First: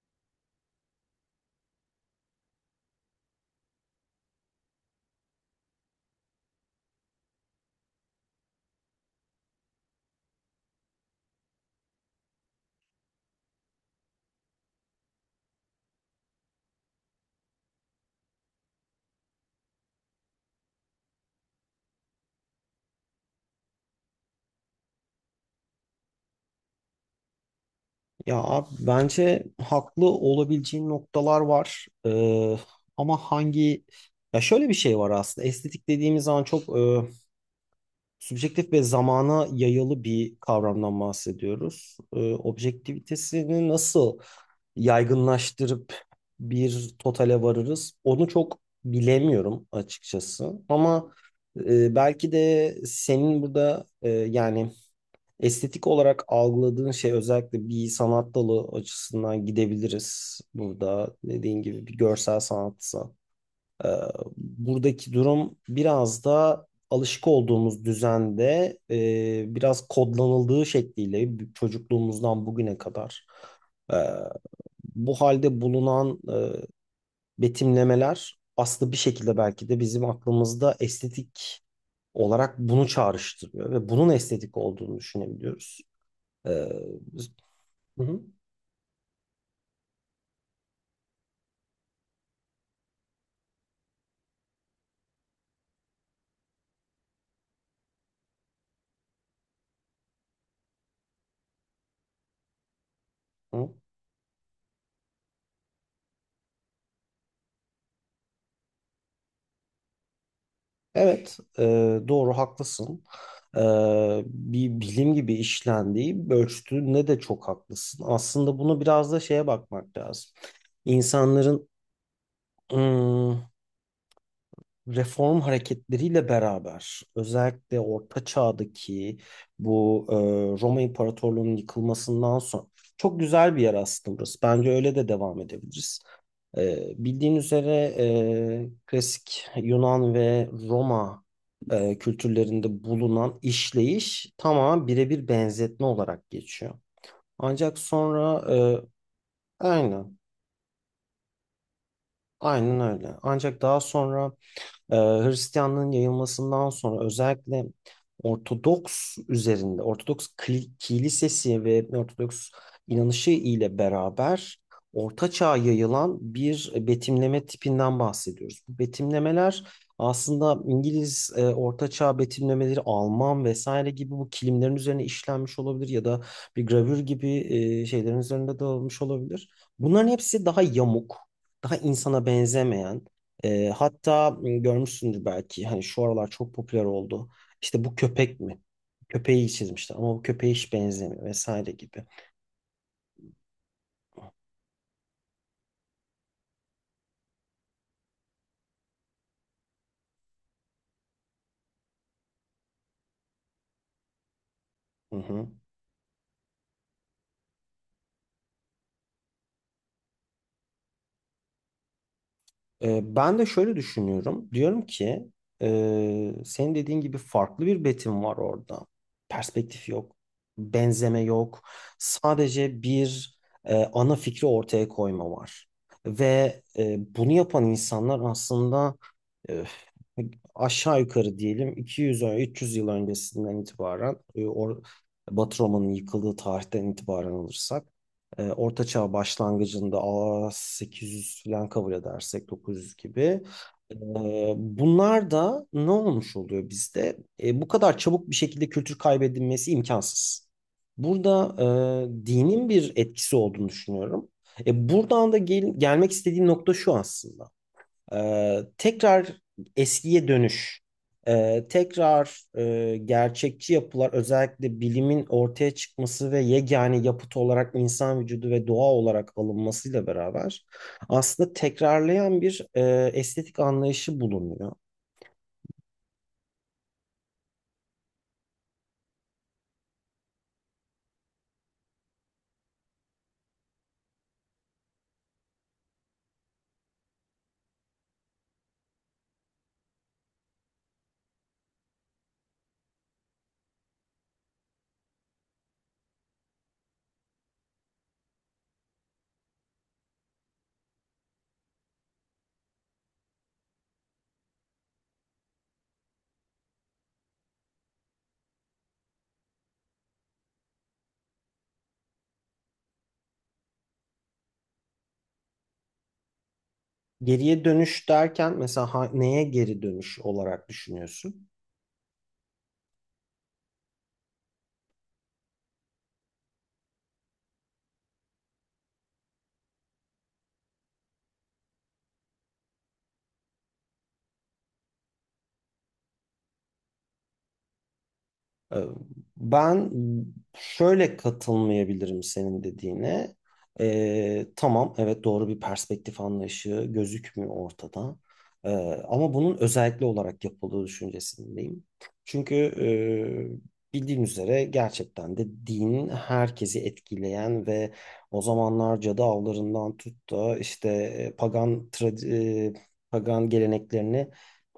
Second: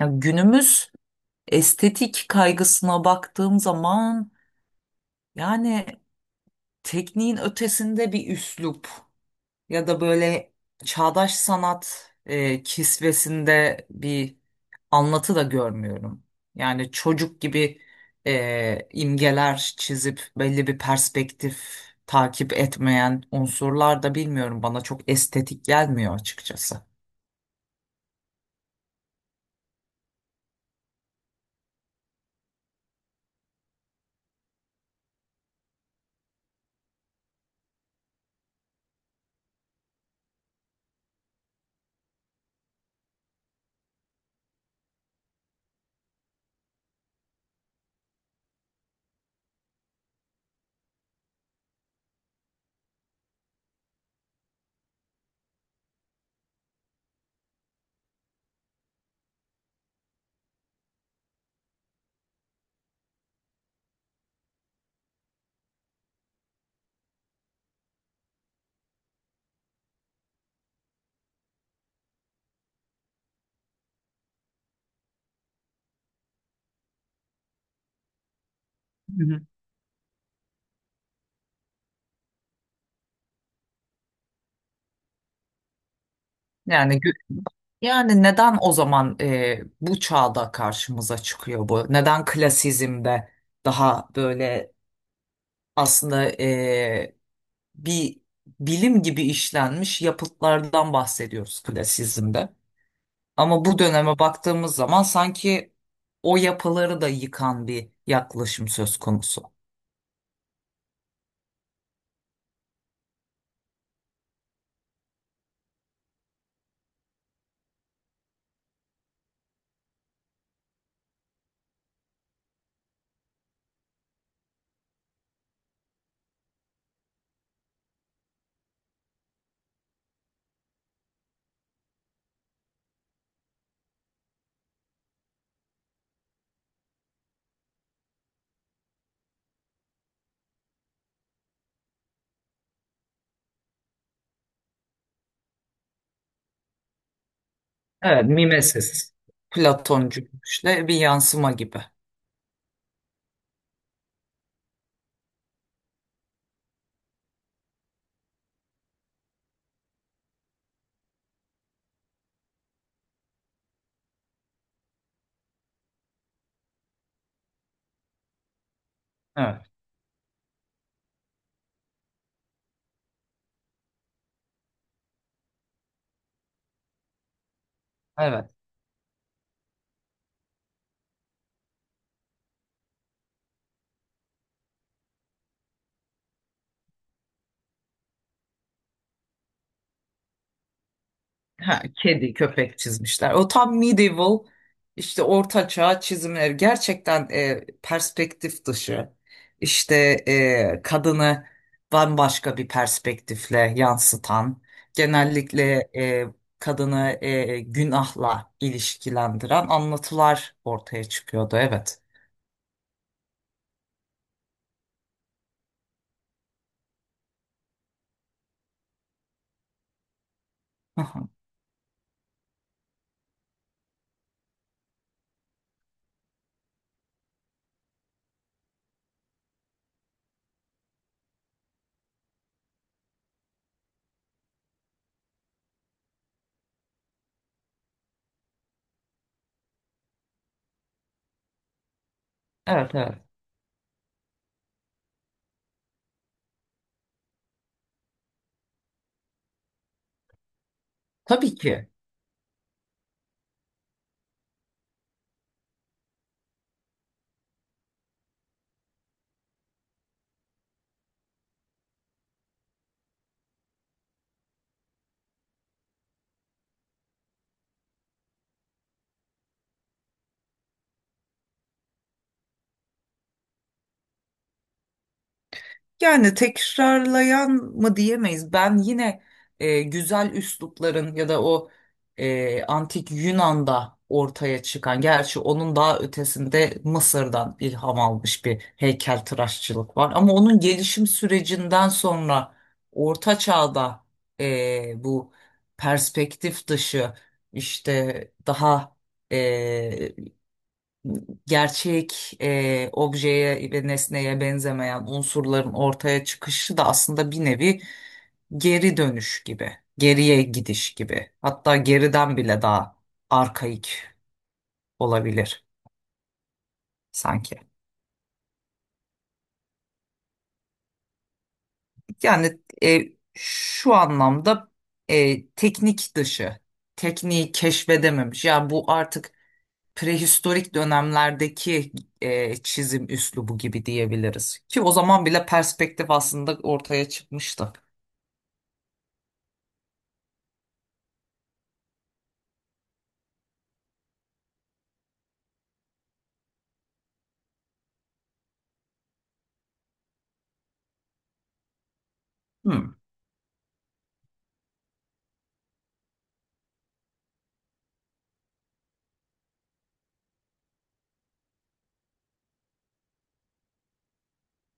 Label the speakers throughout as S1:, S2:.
S1: Ya günümüz estetik kaygısına baktığım zaman yani tekniğin ötesinde bir üslup ya da böyle çağdaş sanat kisvesinde bir anlatı da görmüyorum. Yani çocuk gibi imgeler çizip belli bir perspektif takip etmeyen unsurlar da bilmiyorum, bana çok estetik gelmiyor açıkçası.
S2: Ya abi bence haklı olabileceğin noktalar var. Ama hangi ya şöyle bir şey var aslında. Estetik dediğimiz zaman çok subjektif ve zamana yayalı bir kavramdan bahsediyoruz. Objektivitesini nasıl yaygınlaştırıp bir totale varırız? Onu çok bilemiyorum açıkçası. Ama belki de senin burada yani estetik olarak algıladığın şey özellikle bir sanat dalı açısından gidebiliriz. Burada dediğin gibi bir görsel sanatsa. Ee, Buradaki durum biraz da alışık olduğumuz düzende biraz kodlanıldığı şekliyle çocukluğumuzdan bugüne kadar e, bu halde bulunan betimlemeler aslında bir
S1: Hı
S2: şekilde
S1: hı.
S2: belki de bizim aklımızda estetik olarak bunu çağrıştırıyor ve bunun estetik olduğunu düşünebiliyoruz. Ee,
S1: Yani,
S2: Hı hı.
S1: Neden o zaman bu çağda karşımıza çıkıyor bu? Neden klasizmde daha böyle aslında bir bilim gibi işlenmiş yapıtlardan bahsediyoruz klasizmde? Ama
S2: Hı.
S1: bu döneme baktığımız zaman sanki o yapıları da yıkan bir yaklaşım söz konusu.
S2: Evet, doğru haklısın. E, Bir bilim gibi işlendiği, ölçtüğünde de çok haklısın. Aslında bunu biraz da şeye bakmak lazım. İnsanların ım, reform hareketleriyle beraber, özellikle Orta Çağ'daki bu e, Roma İmparatorluğu'nun yıkılmasından sonra çok güzel bir yer aslında burası. Bence öyle de devam edebiliriz. Bildiğin üzere klasik Yunan ve Roma kültürlerinde bulunan işleyiş tamamen birebir benzetme olarak geçiyor. Ancak
S1: Evet,
S2: sonra e,
S1: mimesis.
S2: aynen,
S1: Platoncu işte, bir yansıma gibi.
S2: aynen öyle. Ancak daha sonra Hristiyanlığın yayılmasından sonra özellikle Ortodoks üzerinde, kilisesi ve Ortodoks inanışı ile beraber Orta Çağ'a yayılan bir betimleme tipinden bahsediyoruz. Bu betimlemeler
S1: Evet,
S2: aslında İngiliz Orta Çağ betimlemeleri, Alman vesaire gibi bu kilimlerin üzerine işlenmiş olabilir ya da bir gravür gibi şeylerin
S1: evet.
S2: üzerinde dağılmış olabilir. Bunların hepsi daha yamuk, daha insana benzemeyen, hatta görmüşsündür belki hani şu aralar çok popüler oldu. İşte bu köpek mi? Köpeği çizmişler ama bu köpeğe hiç benzemiyor vesaire
S1: Ha,
S2: gibi.
S1: kedi, köpek çizmişler. O tam medieval, işte orta çağ çizimleri gerçekten perspektif dışı. İşte kadını bambaşka bir perspektifle yansıtan,
S2: Hı hı.
S1: genellikle kadını günahla ilişkilendiren anlatılar ortaya çıkıyordu. Evet.
S2: E, ben de şöyle düşünüyorum. Diyorum ki senin dediğin gibi farklı bir betim var orada. Perspektif yok,
S1: Hı
S2: benzeme
S1: hı.
S2: yok. Sadece bir ana fikri ortaya koyma var. Ve bunu yapan insanlar aslında aşağı yukarı diyelim 300 yıl öncesinden itibaren Batı Roma'nın yıkıldığı tarihten itibaren alırsak Orta Çağ başlangıcında a 800 falan kabul edersek
S1: Evet,
S2: 900
S1: evet.
S2: gibi e, bunlar da ne olmuş oluyor bizde? E, bu kadar çabuk bir şekilde kültür kaybedilmesi imkansız.
S1: Tabii
S2: Burada
S1: ki.
S2: dinin bir etkisi olduğunu düşünüyorum. E, buradan da gelmek istediğim nokta şu aslında. Tekrar eskiye dönüş, tekrar gerçekçi yapılar, özellikle bilimin ortaya çıkması ve yegane yapıt olarak insan vücudu ve doğa olarak alınmasıyla beraber aslında tekrarlayan bir estetik anlayışı bulunuyor.
S1: Yani tekrarlayan mı diyemeyiz. Ben yine güzel üslupların ya da o antik Yunan'da ortaya çıkan, gerçi onun daha ötesinde Mısır'dan ilham almış bir heykeltıraşçılık var. Ama onun gelişim sürecinden sonra Orta Çağ'da bu perspektif dışı, işte daha e, gerçek objeye ve nesneye benzemeyen unsurların ortaya çıkışı da aslında bir nevi geri dönüş gibi, geriye gidiş gibi. Hatta geriden bile daha arkaik olabilir sanki.
S2: Geriye dönüş derken mesela neye geri dönüş olarak düşünüyorsun?
S1: Yani şu anlamda teknik dışı, tekniği keşfedememiş. Yani bu artık prehistorik dönemlerdeki çizim üslubu gibi diyebiliriz. Ki o zaman bile perspektif aslında ortaya çıkmıştı.
S2: Ee, Ben şöyle katılmayabilirim senin dediğine. Tamam, evet doğru bir perspektif anlayışı gözükmüyor ortada. Ee, Ama bunun özellikle olarak yapıldığı düşüncesindeyim. Çünkü
S1: Hmm.
S2: bildiğin üzere gerçekten de din herkesi etkileyen ve o zamanlar cadı avlarından tut da işte e, pagan geleneklerini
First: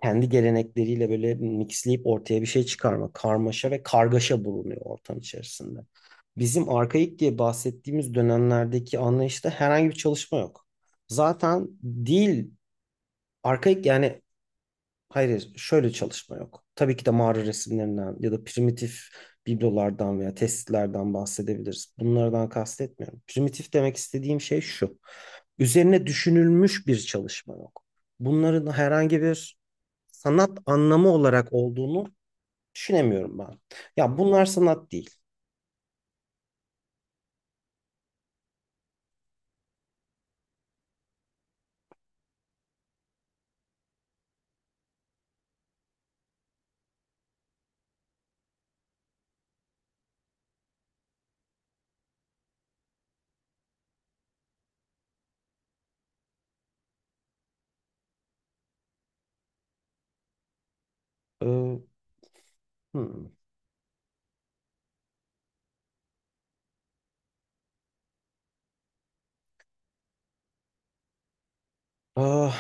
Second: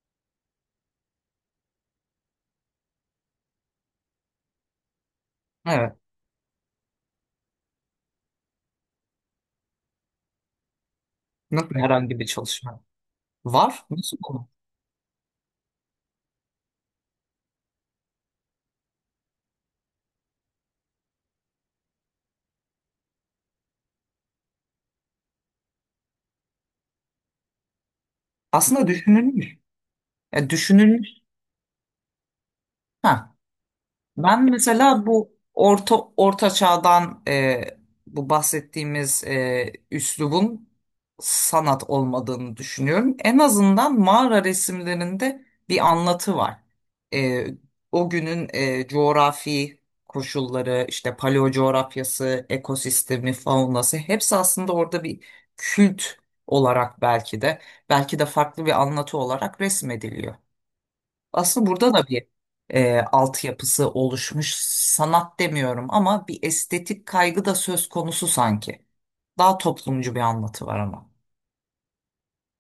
S2: kendi gelenekleriyle böyle mixleyip ortaya bir şey çıkarma, karmaşa ve kargaşa bulunuyor ortam içerisinde.
S1: Evet.
S2: Bizim arkaik diye bahsettiğimiz dönemlerdeki anlayışta herhangi bir çalışma yok. Zaten
S1: Nasıl herhangi bir
S2: dil
S1: çalışma var?
S2: arkaik
S1: Nasıl
S2: yani
S1: bu?
S2: hayır, hayır, şöyle çalışma yok. Tabii ki de mağara resimlerinden ya da primitif biblolardan veya testlerden bahsedebiliriz. Bunlardan kastetmiyorum. Primitif demek istediğim şey şu. Üzerine düşünülmüş bir çalışma yok. Bunların
S1: Aslında
S2: herhangi
S1: düşünülmüş.
S2: bir sanat anlamı
S1: Düşünülmüş.
S2: olarak olduğunu
S1: Ha.
S2: düşünemiyorum ben. Ya
S1: Ben
S2: bunlar sanat
S1: mesela
S2: değil.
S1: bu orta çağdan bu bahsettiğimiz üslubun sanat olmadığını düşünüyorum. En azından mağara resimlerinde bir anlatı var. E, O günün coğrafi koşulları, işte paleo coğrafyası, ekosistemi, faunası hepsi aslında orada bir kült olarak, belki de belki de farklı bir anlatı olarak resmediliyor. Aslında
S2: Ee,
S1: burada da bir
S2: hmm.
S1: altyapısı oluşmuş. Sanat demiyorum ama bir estetik kaygı da söz konusu sanki. Daha toplumcu bir anlatı var ama.
S2: Ah,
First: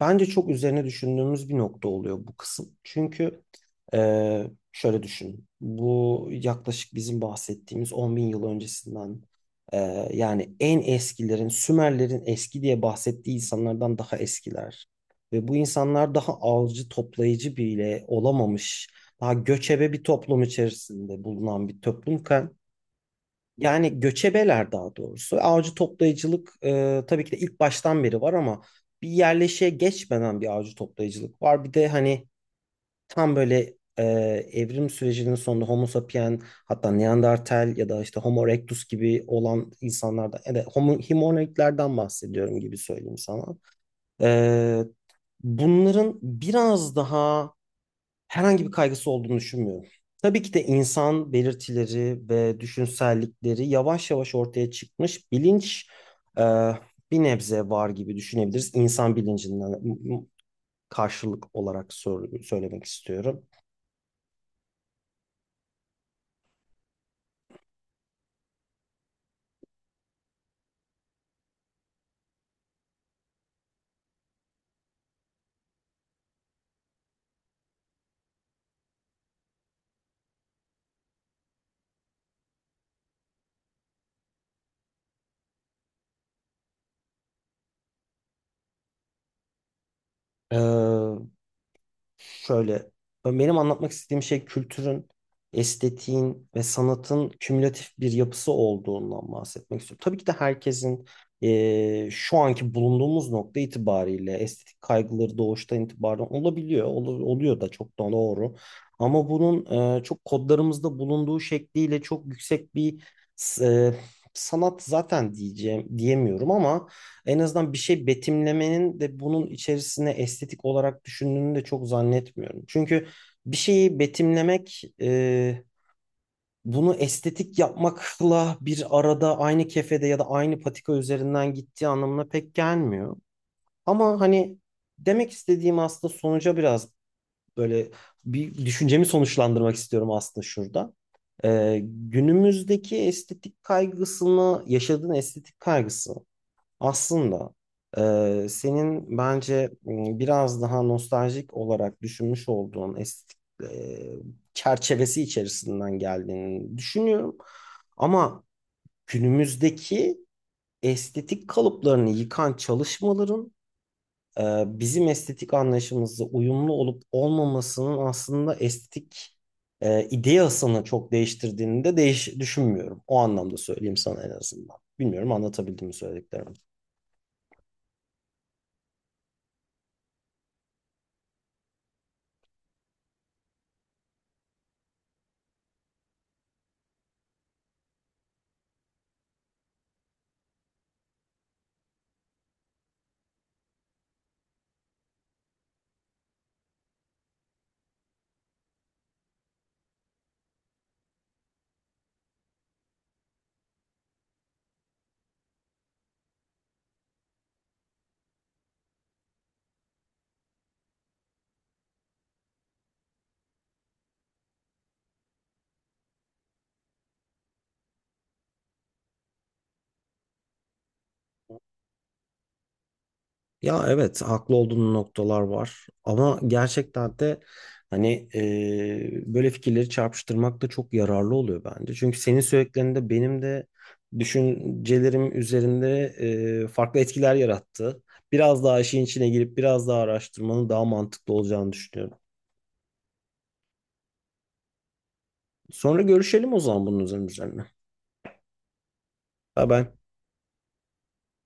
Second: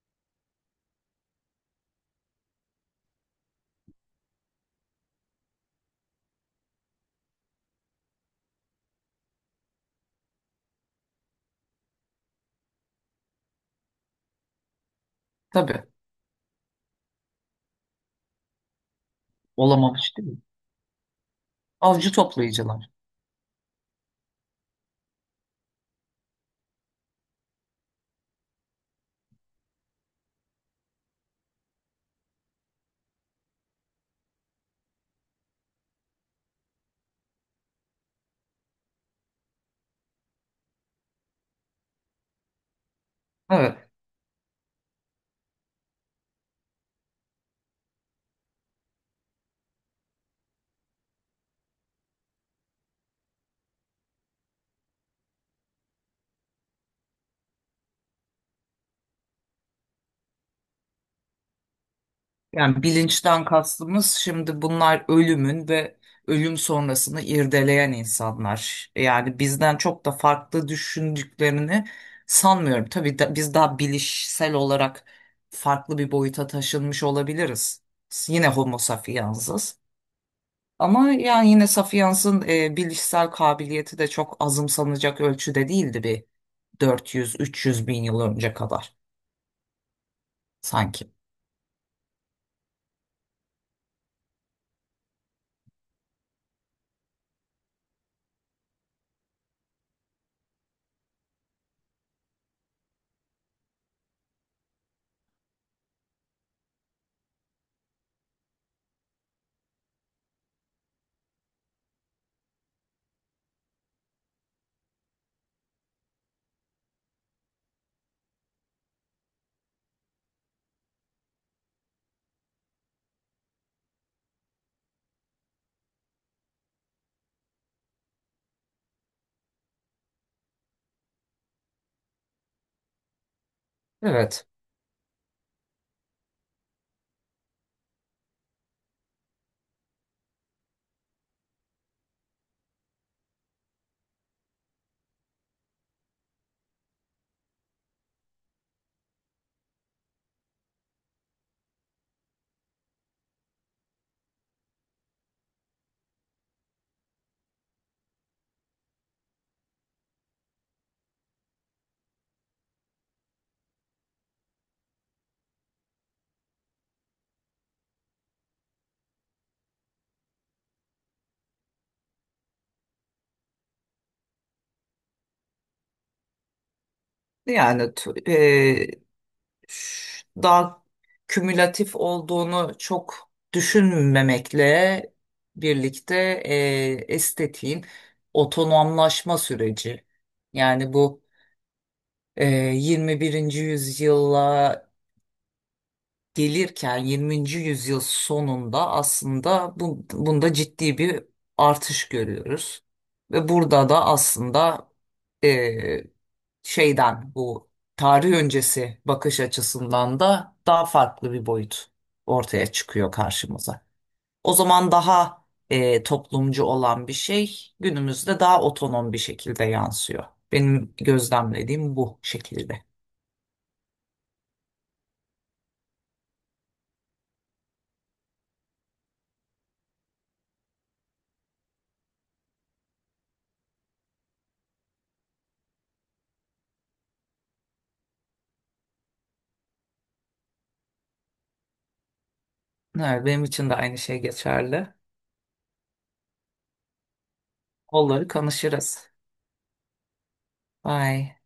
S2: bence çok üzerine düşündüğümüz bir nokta oluyor bu kısım. Çünkü şöyle düşün. Bu yaklaşık bizim bahsettiğimiz 10 bin yıl öncesinden yani en eskilerin, Sümerlerin eski diye bahsettiği insanlardan daha eskiler. Ve bu
S1: Tabii.
S2: insanlar daha avcı toplayıcı bile olamamış, daha göçebe bir
S1: Olamamış değil mi?
S2: toplum içerisinde bulunan bir
S1: Avcı
S2: toplumken
S1: toplayıcılar.
S2: yani göçebeler daha doğrusu. Avcı toplayıcılık tabii ki de ilk baştan beri var ama bir yerleşe geçmeden bir avcı toplayıcılık var. Bir de hani tam böyle evrim sürecinin sonunda Homo sapien hatta Neandertal ya da işte Homo erectus gibi olan insanlardan ya da Homo hominidlerden bahsediyorum gibi söyleyeyim sana.
S1: Evet.
S2: E, Bunların biraz daha herhangi bir kaygısı olduğunu düşünmüyorum. Tabii ki de insan belirtileri ve düşünsellikleri yavaş yavaş ortaya çıkmış bilinç e, bir nebze var gibi düşünebiliriz. İnsan bilincinden karşılık olarak
S1: Yani
S2: söylemek istiyorum.
S1: bilinçten kastımız şimdi, bunlar ölümün ve ölüm sonrasını irdeleyen insanlar. Yani bizden çok da farklı düşündüklerini sanmıyorum. Tabii da, biz daha bilişsel olarak farklı bir boyuta taşınmış olabiliriz. Yine homo sapiens'iz. Ama yani yine sapiens'in bilişsel kabiliyeti de çok azımsanacak ölçüde değildi, bir 400-300 bin yıl önce kadar
S2: E,
S1: sanki.
S2: şöyle, benim anlatmak istediğim şey kültürün, estetiğin ve sanatın kümülatif bir yapısı olduğundan bahsetmek istiyorum. Tabii ki de herkesin şu anki bulunduğumuz nokta itibariyle estetik kaygıları doğuştan itibaren olabiliyor. Oluyor da çok da doğru. Ama bunun çok kodlarımızda bulunduğu şekliyle çok yüksek bir s- e, sanat zaten diyeceğim diyemiyorum ama en azından bir şey betimlemenin de bunun içerisine estetik olarak düşündüğünü de çok zannetmiyorum. Çünkü bir şeyi betimlemek bunu estetik yapmakla bir arada aynı kefede ya da aynı patika üzerinden gittiği anlamına pek gelmiyor. Ama
S1: Evet.
S2: hani demek istediğim aslında sonuca biraz böyle bir düşüncemi sonuçlandırmak istiyorum aslında şurada. Günümüzdeki estetik kaygısını, yaşadığın estetik kaygısı aslında senin bence biraz daha nostaljik olarak düşünmüş olduğun estetik e, çerçevesi içerisinden geldiğini düşünüyorum. Ama günümüzdeki estetik kalıplarını yıkan çalışmaların e, bizim estetik anlayışımızla uyumlu olup olmamasının aslında estetik ideasını çok değiştirdiğini de düşünmüyorum. O anlamda söyleyeyim sana en azından. Bilmiyorum anlatabildim mi söylediklerimi.
S1: Yani daha kümülatif olduğunu çok düşünmemekle birlikte estetiğin otonomlaşma süreci. Yani bu 21. yüzyılla gelirken 20. yüzyıl sonunda aslında bunda ciddi bir artış görüyoruz. Ve burada da aslında eee, şeyden bu tarih öncesi bakış açısından da daha farklı bir boyut ortaya çıkıyor karşımıza. O zaman daha toplumcu olan bir şey günümüzde daha otonom bir şekilde yansıyor. Benim gözlemlediğim bu şekilde.
S2: Ya evet haklı olduğun noktalar var ama gerçekten de hani böyle fikirleri çarpıştırmak da çok yararlı oluyor bence. Çünkü senin söylediklerinde benim de düşüncelerim üzerinde farklı etkiler yarattı. Biraz daha işin içine girip biraz daha araştırmanın daha mantıklı olacağını düşünüyorum.
S1: Evet, benim için de aynı şey geçerli.
S2: Sonra görüşelim o zaman bunun üzerine.
S1: Onları konuşuruz.
S2: Bye bye.
S1: Vay.